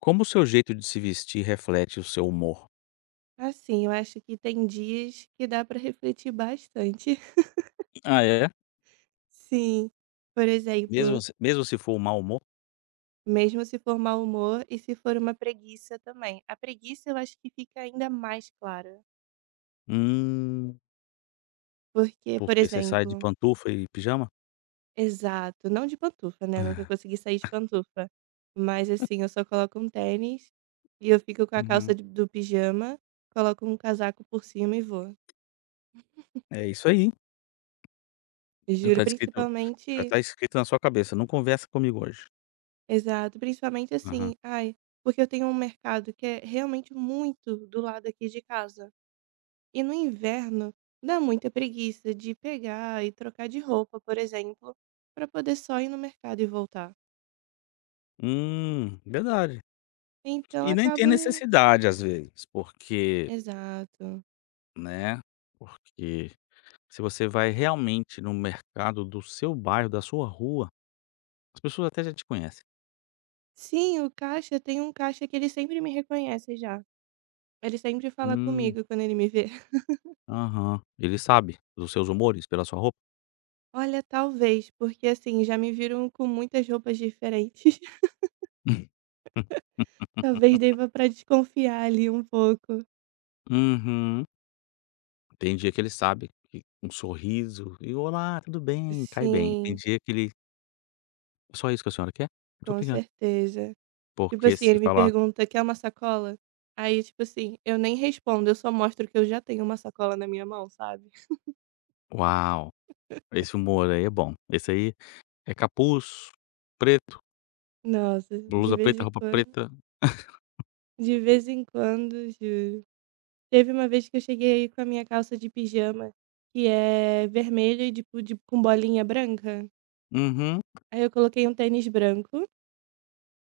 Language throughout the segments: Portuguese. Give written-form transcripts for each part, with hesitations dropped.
Como o seu jeito de se vestir reflete o seu humor? Assim, eu acho que tem dias que dá para refletir bastante. Ah, é? Sim. Por exemplo, Mesmo se for um mau humor? mesmo se for mau humor e se for uma preguiça também. A preguiça eu acho que fica ainda mais clara. Hum, Porque, por porque você sai de exemplo, pantufa e pijama? exato, não de pantufa, né? Nunca consegui sair de pantufa. Mas assim, eu só coloco um tênis e eu fico com a calça Uhum. Do pijama, coloco um casaco por cima e vou. É isso aí. Já Juro, tá escrito Já principalmente. tá escrito na sua cabeça, não conversa comigo hoje. Exato, principalmente Aham. assim, ai, porque eu tenho um mercado que é realmente muito do lado aqui de casa. E no inverno dá muita preguiça de pegar e trocar de roupa, por exemplo, para poder só ir no mercado e voltar. Verdade. Então E nem tem acaba. necessidade às vezes, porque, Exato. né, porque se você vai realmente no mercado do seu bairro, da sua rua, as pessoas até já te conhecem. Sim, o caixa tem um caixa que ele sempre me reconhece já. Ele sempre fala Hum. comigo quando ele me vê. Aham. Ele sabe dos seus humores pela sua roupa? Olha, talvez, porque assim, já me viram com muitas roupas diferentes. Talvez deva para desconfiar ali um pouco. Uhum. Tem dia que ele sabe que um sorriso e "Olá, tudo bem?" cai bem. E tem Sim, dia que ele: "Só isso que a senhora quer? Muito com obrigado". certeza. Tipo Porque assim, se ele me falar: pergunta: "Quer uma sacola?" Aí, tipo assim, eu nem respondo, eu só mostro que eu já tenho uma sacola na minha mão, sabe. "Uau, esse humor aí é bom. Esse aí é capuz preto, Nossa, de blusa vez preta, em roupa quando. preta". De vez em quando, juro. Teve uma vez que eu cheguei aí com a minha calça de pijama, que é vermelha e tipo de com bolinha branca. Uhum. Aí eu coloquei um tênis branco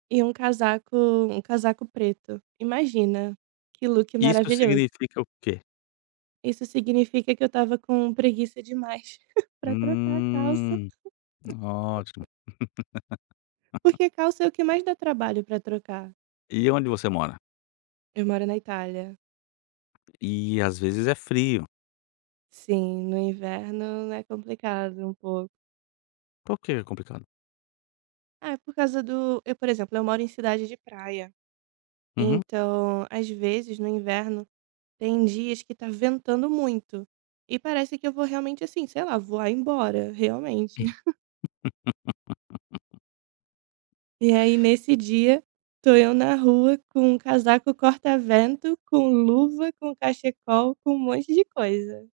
e um casaco preto. Imagina, que look Isso maravilhoso. significa o quê? Isso significa que eu estava com preguiça demais pra trocar a calça, Hum, ótimo. porque calça é o que mais dá trabalho pra trocar. E onde você mora? Eu moro na Itália. E às vezes é frio. Sim, no inverno é complicado um pouco. Por que é complicado? Ah, é por causa do eu, por exemplo, eu moro em cidade de praia, Uhum. então, às vezes, no inverno, tem dias que tá ventando muito, e parece que eu vou realmente, assim, sei lá, voar embora, realmente. E aí, nesse dia, tô eu na rua com um casaco corta-vento, com luva, com cachecol, com um monte de coisa.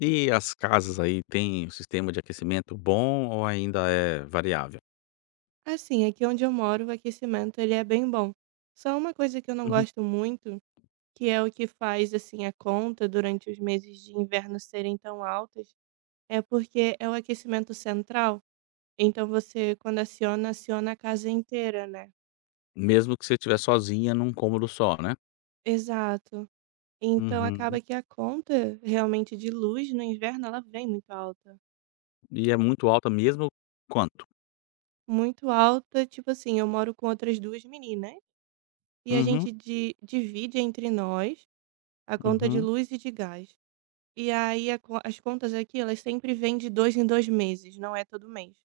E as casas aí têm um sistema de aquecimento bom ou ainda é variável? Assim, aqui onde eu moro, o aquecimento ele é bem bom. Só uma coisa que eu não Uhum. gosto muito, que é o que faz assim a conta durante os meses de inverno serem tão altas, é porque é o aquecimento central. Então você quando aciona, aciona a casa inteira, né? Mesmo que você estiver sozinha num cômodo só, né? Exato. Então Uhum. acaba que a conta realmente de luz no inverno ela vem muito alta. E é muito alta mesmo quanto? Muito alta, tipo assim, eu moro com outras 2 meninas, e a Uhum, gente di divide entre nós a conta de uhum. luz e de gás. E aí a co as contas aqui elas sempre vêm de 2 em 2 meses, não é todo mês.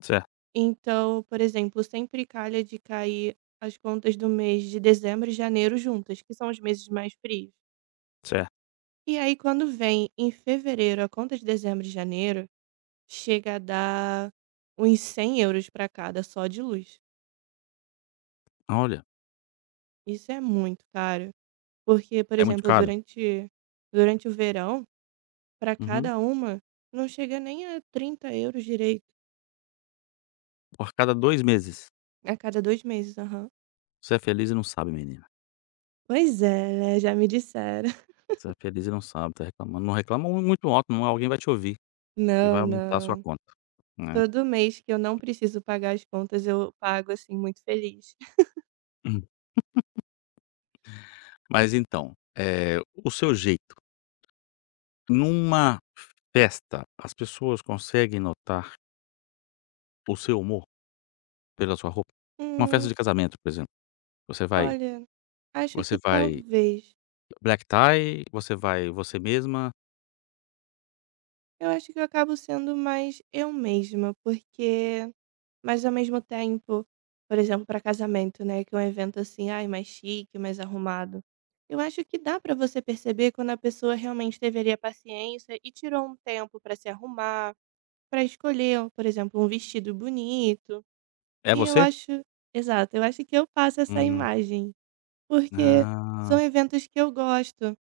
Certo, Então, por exemplo, sempre calha de cair as contas do mês de dezembro e janeiro juntas, que são os meses mais frios. certo. E aí quando vem em fevereiro a conta de dezembro e janeiro, chega a dar uns 100 euros para cada, só de luz. Olha, Isso é muito caro. Porque, por é muito exemplo, caro? durante o verão, para Uhum. cada uma, não chega nem a 30 euros direito. Por cada dois meses. A cada 2 meses, aham. Você é feliz e não sabe, menina. Pois é, né, já me disseram. Você é feliz e não sabe, tá reclamando. Não reclama muito alto, não, alguém vai te ouvir e vai Não, aumentar a sua não. conta, né. Todo mês que eu não preciso pagar as contas, eu pago, assim, muito feliz. Uhum. Mas então, eh, o seu jeito Numa festa, as pessoas conseguem notar o seu humor pela sua roupa? Uma festa Hum, de casamento, por exemplo, você vai olha, acho você que vai talvez. black tie, você vai você mesma? Eu acho que eu acabo sendo mais eu mesma, porque... Mas ao mesmo tempo, por exemplo, para casamento, né, que é um evento assim, ai, mais chique, mais arrumado. Eu acho que dá para você perceber quando a pessoa realmente deveria paciência e tirou um tempo para se arrumar, para escolher, por exemplo, um vestido bonito. É E eu você? acho, exato, eu acho que eu passo essa Hum, imagem, porque são ah, eventos que eu gosto.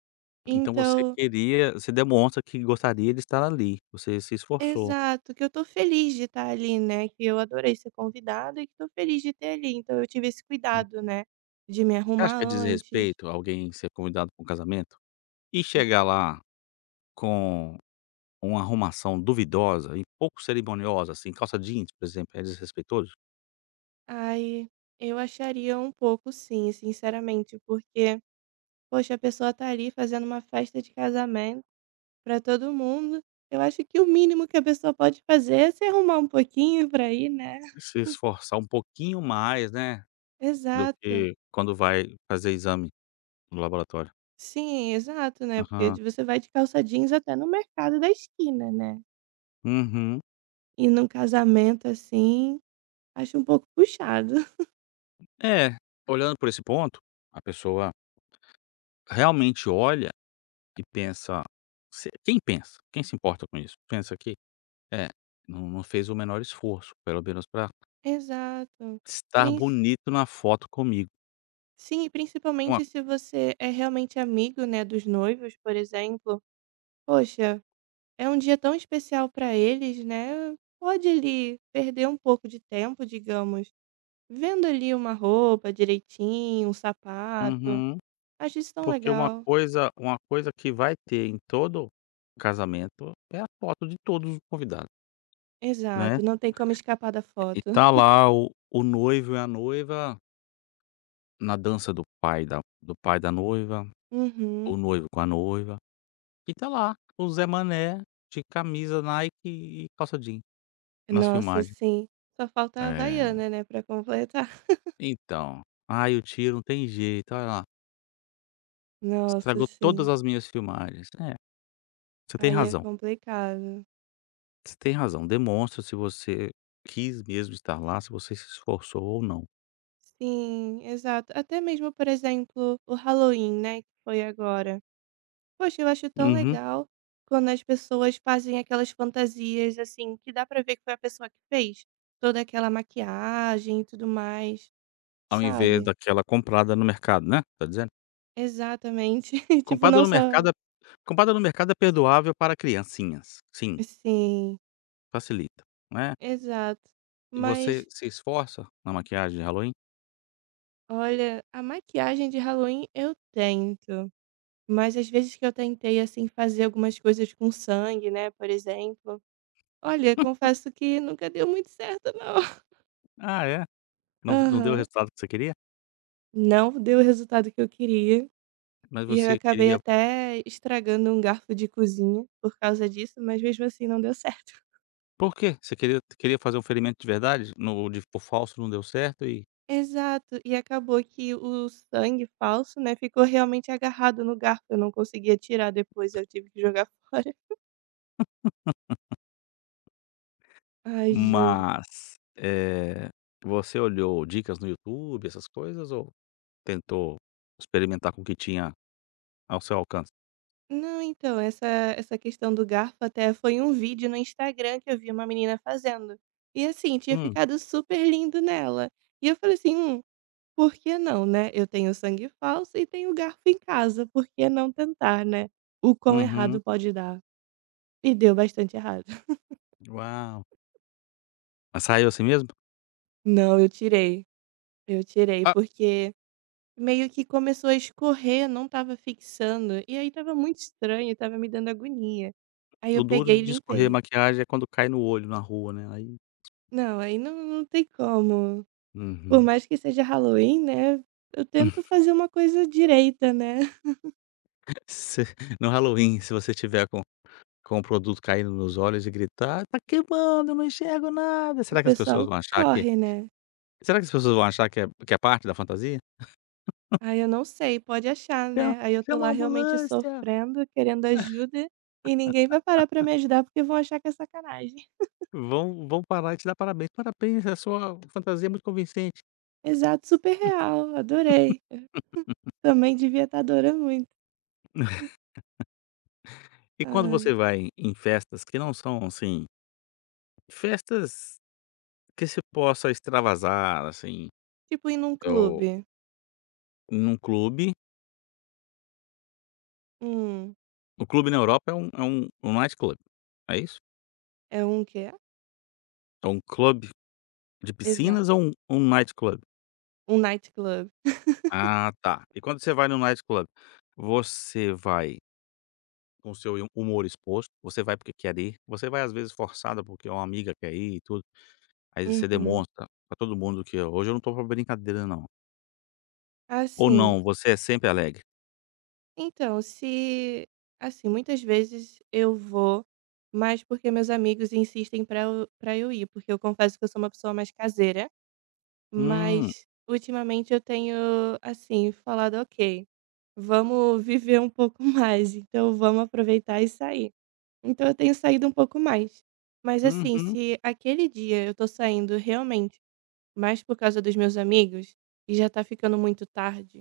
então você Então, queria você demonstra que gostaria de estar ali, você se esforçou. exato, que eu tô feliz de estar ali, né, que eu adorei ser convidada e que tô feliz de ter ali, então eu tive esse Hum. cuidado, né, de me Você acha arrumar que é antes. desrespeito alguém ser convidado para um casamento e chegar lá com uma arrumação duvidosa e pouco cerimoniosa, assim, calça jeans, por exemplo, é desrespeitoso? Ai, eu acharia um pouco sim, sinceramente, porque, poxa, a pessoa tá ali fazendo uma festa de casamento pra todo mundo, eu acho que o mínimo que a pessoa pode fazer é se arrumar um pouquinho pra ir, né. Se esforçar um pouquinho mais, né, do Exato. que quando vai fazer exame no laboratório. Sim, exato, né, porque Aham. Você vai de calça jeans até no mercado da esquina, né, Uhum. e num casamento assim... Acho um pouco puxado. É, olhando por esse ponto, a pessoa realmente olha e pensa se quem pensa? Quem se importa com isso? Pensa que: "É, não fez o menor esforço, pelo menos para Exato. estar Princi bonito na foto comigo". sim, e Uma principalmente se você é realmente amigo, né, dos noivos, por exemplo. Poxa, é um dia tão especial para eles, né, pode ali perder um pouco de tempo, digamos, vendo ali uma roupa direitinho, um sapato. Uhum. Acho isso tão Porque uma legal. coisa uma coisa que vai ter em todo casamento é a foto de todos os convidados, né. Exato, não tem como escapar da E foto. tá lá o noivo e a noiva na dança do pai da noiva, o Uhum. noivo com a noiva, e tá lá o Zé Mané de camisa Nike e calça jeans nas Nossa, filmagens. sim. Só falta a É, Havaiana, né, para completar. então, "Ai, o tiro não tem jeito, olha lá, Nossa, estragou todas sim. as minhas filmagens". É, você tem Aí é razão, complicado. você tem razão, demonstra se você quis mesmo estar lá, se você se esforçou ou não. Sim, exato. Até mesmo, por exemplo, o Halloween, né, que foi agora. Poxa, eu acho tão Uhum. legal quando as pessoas fazem aquelas fantasias assim, que dá pra ver que foi a pessoa que fez toda aquela maquiagem e tudo mais, Ao invés sabe? daquela comprada no mercado, né, tá dizendo? Exatamente. Tipo, Comprada não no só... mercado é comprada no mercado é perdoável para criancinhas. Sim, Sim, facilita, né? exato. E você Mas se esforça na maquiagem de Halloween? olha, a maquiagem de Halloween eu tento, mas às vezes que eu tentei assim fazer algumas coisas com sangue, né, por exemplo... Olha, confesso que nunca deu muito certo não. Ah, é? Não deu o Aham. resultado que você queria? Não deu o resultado que eu queria, Mas e eu você acabei queria até estragando um garfo de cozinha por causa disso, mas mesmo assim não deu certo. por quê? Você queria fazer um ferimento de verdade? No de o falso não deu certo e Exato, e acabou que o sangue falso, né, ficou realmente agarrado no garfo, eu não conseguia tirar depois, eu tive que jogar fora. Ai, juro. mas, você olhou dicas no YouTube, essas coisas ou tentou experimentar com o que tinha ao seu alcance? Não, então, essa questão do garfo até foi um vídeo no Instagram que eu vi uma menina fazendo. E assim, tinha Hum, ficado super lindo nela. E eu falei assim: por que não, né? Eu tenho sangue falso e tenho garfo em casa, por que não tentar, né? O quão uhum. errado pode dar?" E deu bastante errado. Uau. Mas saiu assim mesmo? Não, eu tirei, porque meio que começou a escorrer, não estava fixando, e aí estava muito estranho, estava me dando agonia. Aí O eu duro peguei e de escorrer limpei. maquiagem é quando cai no olho na rua, né, aí. Não, aí não, não tem como. Por Uhum. mais que seja Halloween, né? Eu tento fazer uma coisa direita, né? se no Halloween, se você tiver com o produto caindo nos olhos e gritar: "Tá queimando, eu não enxergo nada", O pessoal corre, né? será que as pessoas vão achar que é parte da fantasia? Ai, eu não sei, pode achar, "Chama né. Aí eu tô chama lá a realmente ambulância", sofrendo, querendo ajuda, e ninguém vai parar pra me ajudar porque vão achar que é sacanagem. vão parar e te dar parabéns, "Parabéns, a sua fantasia é muito convincente". Exato, super real, adorei. Eu... Também devia estar adorando muito. E quando você Ai. vai em festas que não são, assim, festas que se possa extravasar, assim, Tipo ir num ou clube. num clube. Hum, O clube na Europa é um nightclub, é isso? é um quê? É um clube de piscinas Exato, ou um nightclub? um nightclub. Club. Ah, tá. E quando você vai no nightclub, você vai com o seu humor exposto, você vai porque quer ir, você vai às vezes forçada porque uma amiga quer ir e tudo, aí você Uhum. demonstra pra todo mundo que: "Ó, Hoje eu não tô pra brincadeira não". Ou Assim, não, você é sempre alegre? então se... assim, muitas vezes eu vou, mas porque meus amigos insistem pra eu ir, porque eu confesso que eu sou uma pessoa mais caseira. Hum, Mas ultimamente eu tenho, assim, falado: "Ok, vamos viver um pouco mais, então vamos aproveitar e sair". Então eu tenho saído um pouco mais. Mas assim, uhum. se aquele dia eu tô saindo realmente mais por causa dos meus amigos e já tá ficando muito tarde,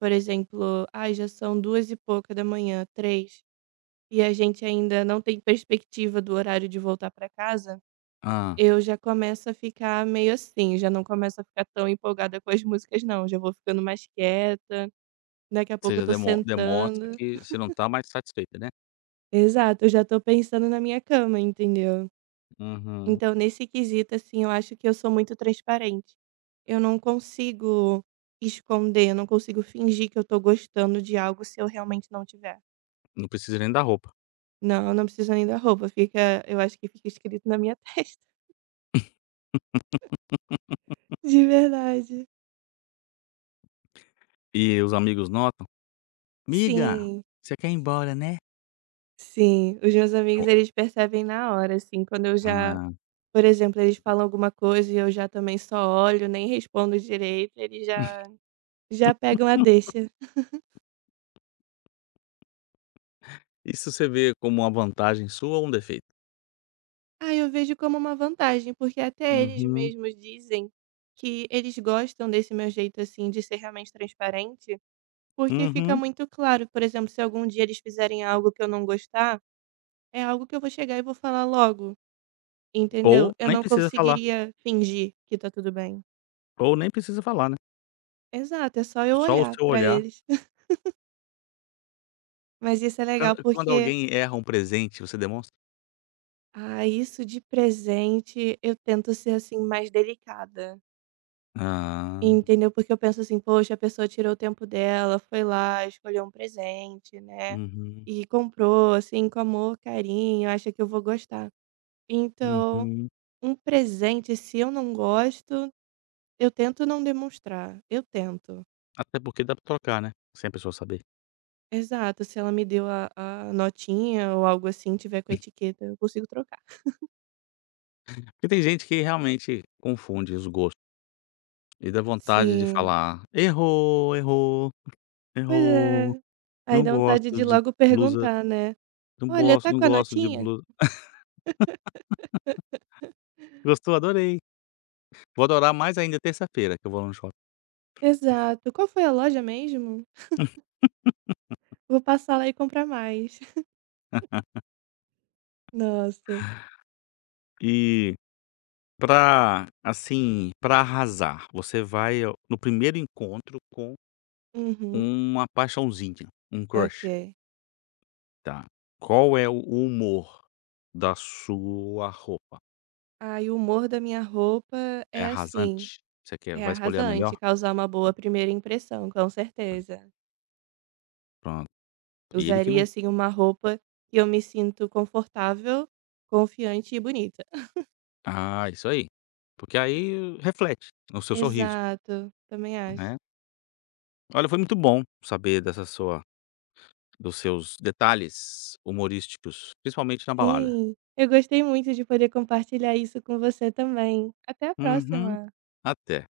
por exemplo, ai, já são duas e pouca da manhã, três, e a gente ainda não tem perspectiva do horário de voltar pra casa, Hã, eu já começo a ficar meio assim, já não começo a ficar tão empolgada com as músicas não, já vou ficando mais quieta, daqui a pouco você eu já tô demonstra sentando. que você não tá mais satisfeita, né? Exato, eu já tô pensando na minha cama, entendeu. Uhum. Então nesse quesito, assim, eu acho que eu sou muito transparente. Eu não consigo esconder, eu não consigo fingir que eu tô gostando de algo se eu realmente não tiver. Não precisa nem da roupa. Não, não precisa nem da roupa, fica eu acho que fica escrito na minha testa. De verdade. E os amigos notam? "Miga, Sim. você quer ir embora, né?" Sim, os meus amigos Eu: eles percebem na hora, assim, quando eu já... "Ah". por exemplo, eles falam alguma coisa e eu já também só olho, nem respondo direito, eles já pegam a deixa. Isso você vê como uma vantagem sua ou um defeito? Ah, eu vejo como uma vantagem, porque até eles Uhum, mesmos dizem que eles gostam desse meu jeito, assim, de ser realmente transparente, porque fica uhum. muito claro. Por exemplo, se algum dia eles fizerem algo que eu não gostar, é algo que eu vou chegar e vou falar logo, entendeu? Ou Eu nem não precisa falar, conseguiria fingir que tá tudo bem. Né, Exato, é só eu só o olhar seu pra olhar. eles. Mas isso é legal Quando porque... alguém erra um presente, você demonstra? ah, isso de presente eu tento ser, assim, mais delicada, Ah, entendeu? Porque eu penso assim: "Poxa, a pessoa tirou o tempo dela, foi lá, escolheu um presente, né, uhum, e comprou, assim, com amor, carinho, acha que eu vou gostar". Então, uhum. um presente, se eu não gosto, eu tento não demonstrar, eu tento. Até porque dá pra trocar, né, sem a pessoa saber. Exato, se ela me deu a notinha ou algo assim, tiver com etiqueta, eu consigo trocar. Porque tem gente que realmente confunde os gostos e dá vontade de Sim. falar: "Errou, errou, Pois errou, é. Aí não dá vontade gosto de de logo blusa, perguntar, né: não "Olha, gosto tá não com a gosto de notinha?" blusa". Gostou? Adorei. Vou adorar mais ainda terça-feira que eu vou lá no shopping. Exato. "Qual foi a loja mesmo? Vou passar lá e comprar mais". Nossa. E pra, assim, pra arrasar, você vai ao no primeiro encontro com Uhum. uma paixãozinha, um crush, Ok. tá. Qual é o humor da sua roupa? Aí o humor da minha roupa É é assim, arrasante? Você quer é vai escolher a melhor? arrasante, causar uma boa primeira impressão, com Ah, certeza. pronto. E ele que Usaria, não assim, uma roupa que eu me sinto confortável, confiante e bonita. Ah, isso aí. Porque aí reflete no seu sorriso, Exato, também acho. né. Olha, foi muito bom saber dessa sua dos seus detalhes humorísticos, principalmente na balada. Sim, eu gostei muito de poder compartilhar isso com você também. Até a Uhum. próxima. Até.